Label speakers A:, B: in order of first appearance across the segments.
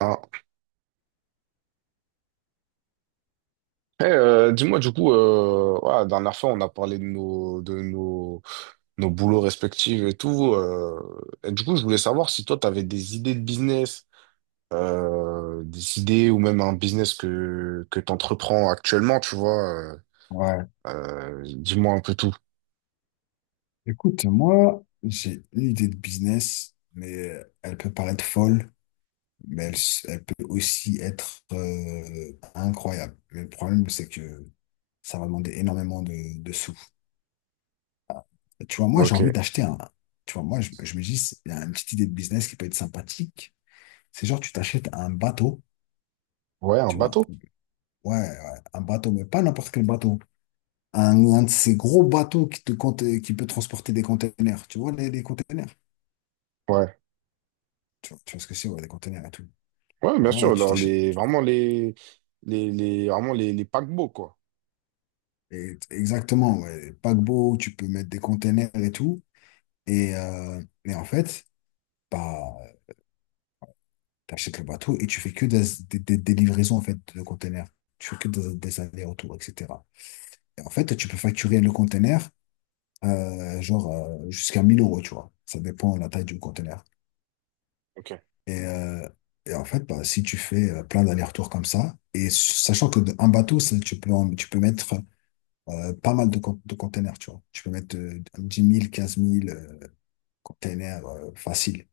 A: Ah. Eh, dis-moi du coup, ouais, la dernière fois on a parlé de nos boulots respectifs et tout. Et du coup, je voulais savoir si toi tu avais des idées de business, des idées ou même un business que t'entreprends actuellement, tu vois.
B: Ouais.
A: Dis-moi un peu tout.
B: Écoute, moi, j'ai une idée de business, mais elle peut paraître folle, mais elle peut aussi être incroyable. Mais le problème, c'est que ça va demander énormément de sous. Tu vois, moi, j'ai envie
A: Ok.
B: d'acheter un. Tu vois, moi, je me dis, il y a une petite idée de business qui peut être sympathique. C'est genre, tu t'achètes un bateau,
A: Ouais, un
B: tu vois.
A: bateau.
B: Ouais, ouais, un bateau, mais pas n'importe quel bateau. Un de ces gros bateaux qui peut transporter des containers. Tu vois, les containers.
A: Ouais.
B: Tu vois ce que c'est, ouais, les containers et tout.
A: Ouais,
B: Bah
A: bien
B: voilà,
A: sûr,
B: tu
A: dans
B: t'achètes.
A: les, vraiment les, les, les, paquebots, quoi.
B: Exactement, ouais. Paquebot, tu peux mettre des containers et tout. Et en fait, bah, t'achètes le bateau et tu fais que des livraisons en fait, de containers. Tu fais que des allers-retours, etc. Et en fait, tu peux facturer le container genre jusqu'à 1000 euros, tu vois. Ça dépend de la taille du container.
A: Ok.
B: Et, euh, et en fait, bah, si tu fais plein d'allers-retours comme ça, et sachant que un bateau, ça, tu peux mettre pas mal de containers, tu vois. Tu peux mettre 10 000, 15 000 containers faciles,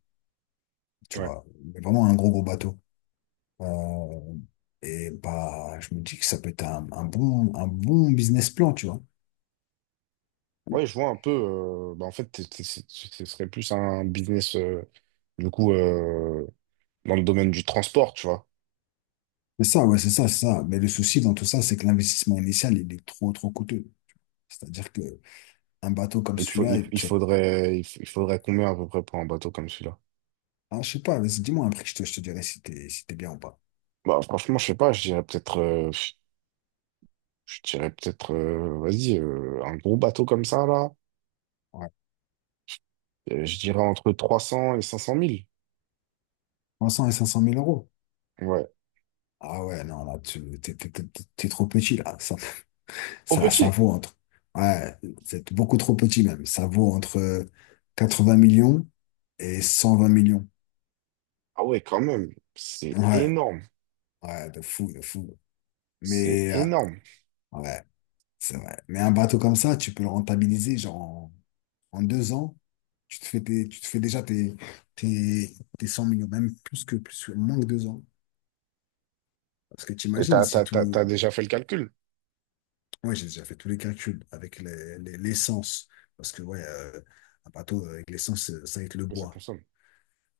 B: tu vois. Mais vraiment un gros, gros bateau. Euh, et bah, je me dis que ça peut être un bon, un bon business plan, tu vois.
A: Ouais, je vois un peu. Bah, en fait, ce serait plus un business, du coup, dans le domaine du transport, tu vois.
B: C'est ça, ouais, c'est ça, c'est ça. Mais le souci dans tout ça, c'est que l'investissement initial, il est trop, trop coûteux. C'est-à-dire que un bateau comme
A: Il te faut,
B: celui-là,
A: il faudrait, il, f- il faudrait combien à peu près pour un bateau comme celui-là?
B: ah, je sais pas, vas-y, dis-moi un prix, je te dirai si t'es bien ou pas.
A: Bah, franchement, je sais pas. Je dirais peut-être, vas-y, un gros bateau comme ça là.
B: Ouais.
A: Je dirais entre 300 et 500 mille.
B: 300 et 500 mille euros.
A: Ouais.
B: Ah ouais, non, là, tu, t'es, t'es- t'es- t'es trop petit, là.
A: Au
B: Ça
A: petit.
B: vaut ouais, c'est beaucoup trop petit même. Ça vaut entre 80 millions et 120 millions.
A: Ah ouais, quand même. C'est
B: Ouais,
A: énorme.
B: ouais, de fou, de fou.
A: C'est
B: Mais,
A: énorme.
B: ouais, c'est vrai. Mais un bateau comme ça, tu peux le rentabiliser, genre, en 2 ans, tu te fais déjà tes 100 millions, même moins que 2 ans. Parce que tu
A: Et
B: imagines
A: t'as,
B: si
A: t'as, t'as, t'as
B: tout,
A: déjà fait le calcul?
B: ouais, j'ai déjà fait tous les calculs avec l'essence. Parce que, ouais, un bateau avec l'essence, ça va être le
A: Que ça
B: bois.
A: consomme.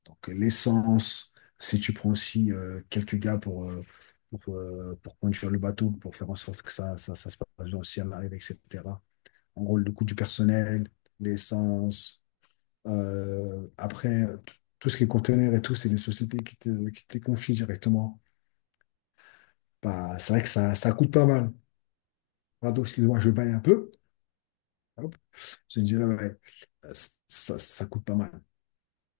B: Donc l'essence, si tu prends aussi quelques gars pour conduire le bateau, pour faire en sorte que ça se passe bien aussi à l'arrivée, etc. En gros, le coût du personnel, l'essence. Après, tout ce qui est conteneur et tout, c'est des sociétés qui te les confient directement. Bah, c'est vrai que ça coûte pas mal. Pardon, excuse-moi, je baille un peu. Hop, je dirais, ouais, euh, ça coûte pas mal.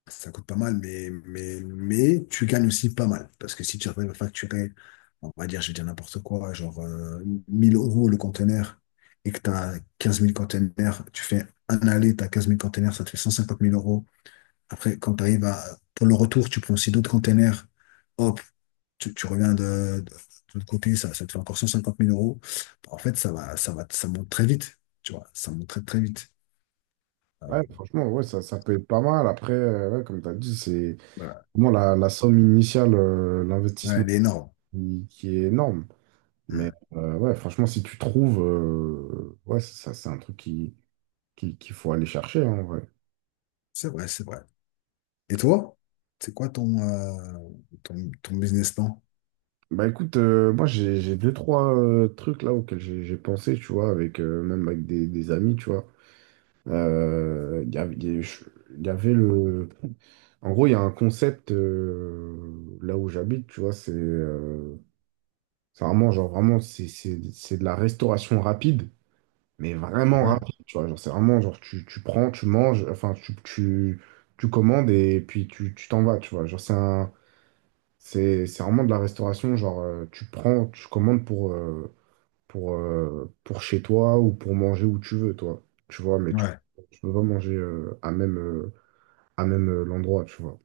B: Ça coûte pas mal, mais tu gagnes aussi pas mal. Parce que si tu arrives à facturer, on va dire, je vais dire n'importe quoi, genre 1000 euros le conteneur et que tu as 15 000 conteneurs, tu fais un aller, tu as 15 000 conteneurs, ça te fait 150 000 euros. Après, quand tu arrives à, pour le retour, tu prends aussi d'autres conteneurs, hop, tu reviens de l'autre côté, ça te fait encore 150 000 euros. Bon, en fait, ça monte très vite, tu vois, ça monte très, très vite. Euh,
A: Ouais, franchement, ouais, ça peut être pas mal. Après, ouais, comme tu as dit, c'est
B: voilà,
A: vraiment la somme initiale,
B: ouais,
A: l'investissement
B: elle est énorme.
A: qui est énorme. Mais
B: Hmm.
A: ouais, franchement, si tu trouves, ouais, ça, c'est un truc qu'il faut aller chercher, hein, en vrai.
B: C'est vrai, c'est vrai. Et toi, c'est quoi ton, ton business plan?
A: Bah écoute, moi j'ai deux, trois trucs là auxquels j'ai pensé, tu vois, avec même avec des amis, tu vois. Il y avait, il y a- je- il y avait le. En gros, il y a un concept là où j'habite, tu vois, c'est. C'est vraiment, genre, vraiment, c'est de la restauration rapide, mais vraiment, mhm,
B: Ouais.
A: rapide, tu vois. Genre, c'est vraiment, genre, tu prends, tu manges, enfin, tu commandes et puis tu t'en vas, tu vois. Genre, c'est un, c'est vraiment de la restauration, genre, tu prends, tu commandes pour, pour chez toi ou pour manger où tu veux, toi. Tu vois, mais tu,
B: Ouais.
A: tu peux pas manger à même l'endroit, tu vois.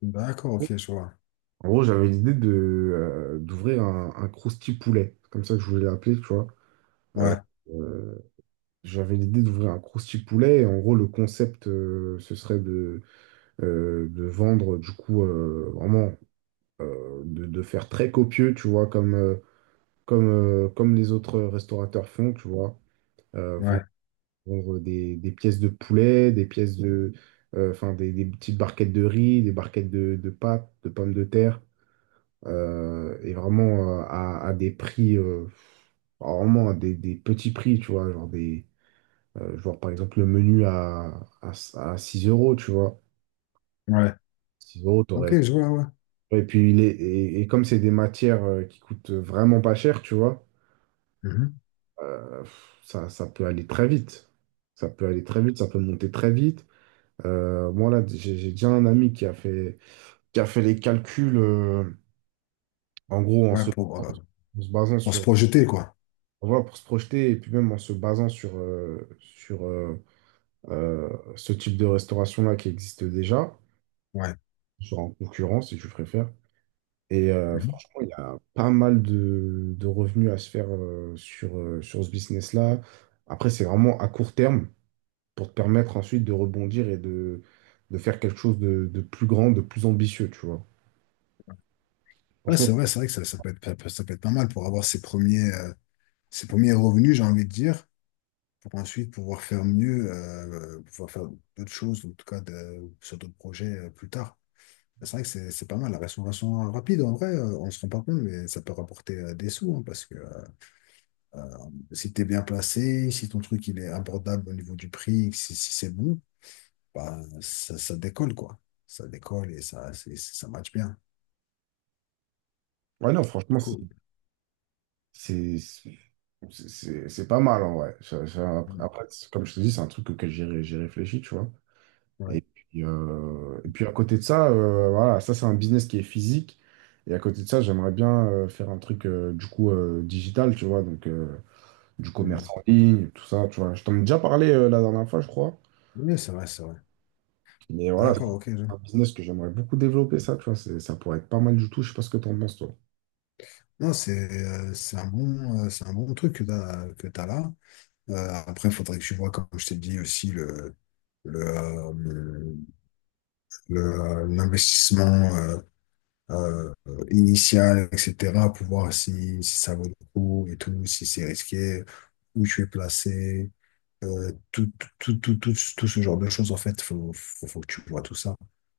B: D'accord, ok, je vois.
A: En gros, j'avais l'idée de, d'ouvrir un Krusty poulet. C'est comme ça que je voulais l'appeler, tu vois.
B: Ouais,
A: Euh, J'avais l'idée d'ouvrir un crousty poulet. Et en gros, le concept, ce serait de vendre, du coup, vraiment, de faire très copieux, tu vois, comme les autres restaurateurs font, tu vois. Euh, vendre
B: ouais,
A: vendre des pièces de poulet, des pièces de. Enfin, des petites barquettes de riz, des barquettes de pâtes, de pommes de terre, et vraiment à des prix, vraiment à des petits prix, tu vois, genre des. Genre, par exemple, le menu à 6 euros, tu vois.
B: ouais.
A: 6 euros,
B: Ok,
A: t'aurais...
B: je vois, ouais.
A: Et puis, et, comme c'est des matières qui coûtent vraiment pas cher, tu vois,
B: Mhm.
A: ça peut aller très vite. Ça peut aller très vite, ça peut monter très vite. Moi, là, j'ai déjà un ami qui a fait les calculs, en gros,
B: Ouais, pour, euh,
A: en se basant
B: pour se
A: sur...
B: projeter, quoi.
A: Voilà, pour se projeter, et puis même en se basant sur euh, ce type de restauration-là qui existe déjà,
B: Ouais.
A: genre en concurrence, si tu préfères. Et
B: Mhm.
A: franchement, il y a pas mal de revenus à se faire sur ce business-là. Après, c'est vraiment à court terme pour te permettre ensuite de rebondir et de faire quelque chose de plus grand, de plus ambitieux, tu vois.
B: Ouais,
A: Franchement,
B: c'est vrai que ça peut être, ça peut être pas mal pour avoir ses premiers revenus, j'ai envie de dire, pour ensuite pouvoir faire mieux, pouvoir faire d'autres choses, en tout cas sur d'autres projets plus tard. C'est vrai que c'est pas mal, la restauration rapide, en vrai, on se rend pas compte, mais ça peut rapporter des sous, hein, parce que Euh, si tu es bien placé, si ton truc il est abordable au niveau du prix, si c'est bon, bah, ça décolle, quoi. Ça décolle et ça, ça match bien.
A: ouais, non,
B: Du
A: franchement, c'est
B: coup,
A: c'est- c'est- c'est- c'est pas mal, en vrai.
B: mm,
A: Après, comme je te dis, c'est un truc auquel j'ai réfléchi, tu vois. Et
B: ouais.
A: puis, euh, et puis à côté de ça, voilà, ça c'est un business qui est physique. Et à côté de ça, j'aimerais bien faire un truc du coup digital, tu vois, donc du commerce
B: Mm.
A: en ligne, tout ça, tu vois. Je t'en ai déjà parlé la dernière fois, je crois.
B: Oui, c'est vrai, c'est vrai.
A: Mais voilà, c'est
B: D'accord, ok.
A: un business que j'aimerais beaucoup développer, ça, tu vois. Ça pourrait être pas mal du tout. Je sais pas ce que t'en penses, toi,
B: Non, c'est un bon, c'est un bon truc que t'as là. Euh, après, il faudrait que tu vois, comme je t'ai dit aussi, le, euh, l'investissement. euh, euh, Initiale, etc., pour voir si ça vaut le coup et tout, si c'est risqué, où tu es placé, euh, tout, tout ce genre de choses, en fait, faut que tu vois tout ça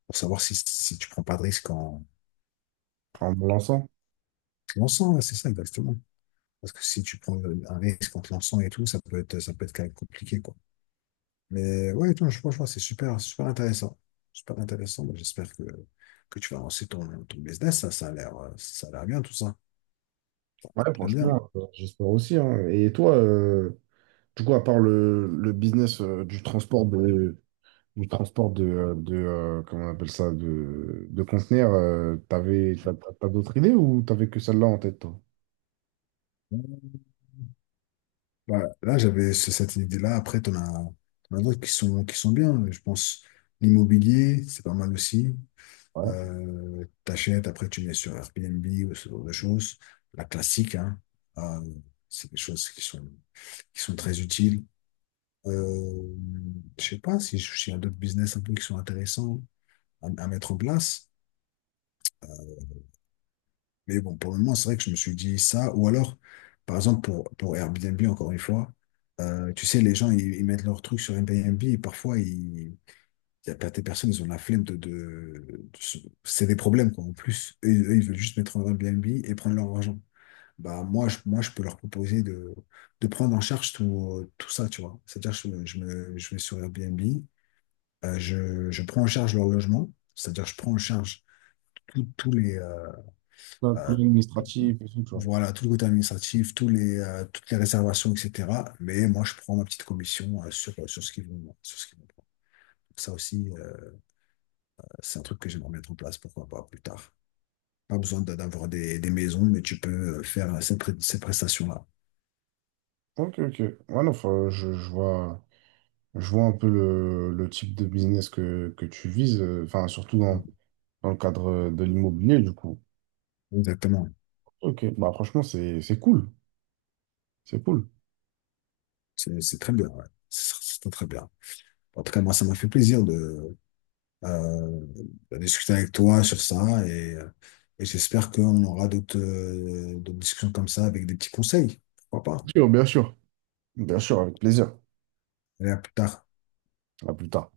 B: pour savoir si tu prends pas de risque en
A: en me lançant.
B: te lançant, ouais, c'est ça exactement. Parce que si tu prends un risque en te lançant et tout, ça peut être quand même compliqué, quoi. Mais ouais, non, je franchement, c'est super, super intéressant. Super intéressant. Moi, j'espère que tu vas lancer ton business. Ça a l'air, ça a l'air bien, tout ça.
A: Ouais,
B: Très bien.
A: franchement, j'espère aussi, hein. Et toi, du coup, à part le business du transport de, comment on appelle ça, de conteneurs, t'as d'autres idées ou t'avais que celle-là en tête, toi?
B: Bah, là, j'avais cette idée-là. Après, t'en as d'autres qui sont bien. Je pense l'immobilier, c'est pas mal aussi.
A: Ouais.
B: T'achètes, après tu mets sur Airbnb ou ce genre de choses. La classique, hein. Euh, c'est des choses qui sont très utiles. Euh, je sais pas si s'il y a d'autres business un peu qui sont intéressants à mettre en place. Mais bon, pour le moment, c'est vrai que je me suis dit ça. Ou alors, par exemple, pour Airbnb, encore une fois, tu sais, les gens, ils mettent leurs trucs sur Airbnb et parfois, ils y a pas des personnes, ils ont la flemme de... de se- c'est des problèmes, quoi. En plus, eux, ils veulent juste mettre en Airbnb et prendre leur argent. Bah, moi, je peux leur proposer de prendre en charge tout, tout ça, tu vois. C'est-à-dire, je vais sur Airbnb, je prends en charge leur logement, c'est-à-dire, je prends en charge tous les...
A: Plein de
B: euh,
A: colis administratifs et tout, tu vois.
B: voilà, tout le côté administratif, tous les, toutes les réservations, etc. Mais moi, je prends ma petite commission sur ce qu'ils vont prendre. Donc ça aussi, c'est un truc que j'aimerais mettre en place, pourquoi pas plus tard. Pas besoin d'avoir des maisons, mais tu peux faire ces prestations-là.
A: Ok, ok. Ouais, non, je vois un peu le type de business que tu vises, enfin, surtout
B: Mm.
A: dans le cadre de l'immobilier, du coup.
B: Exactement.
A: Ok, bah franchement, c'est cool. C'est cool.
B: C'est très bien, ouais. C'est très très bien. En tout cas, moi, ça m'a fait plaisir euh, à discuter avec toi sur ça et j'espère qu'on aura d'autres discussions comme ça avec des petits conseils. Pourquoi pas?
A: Bien sûr, bien sûr. Bien sûr, avec plaisir.
B: Allez, à plus tard.
A: À plus tard.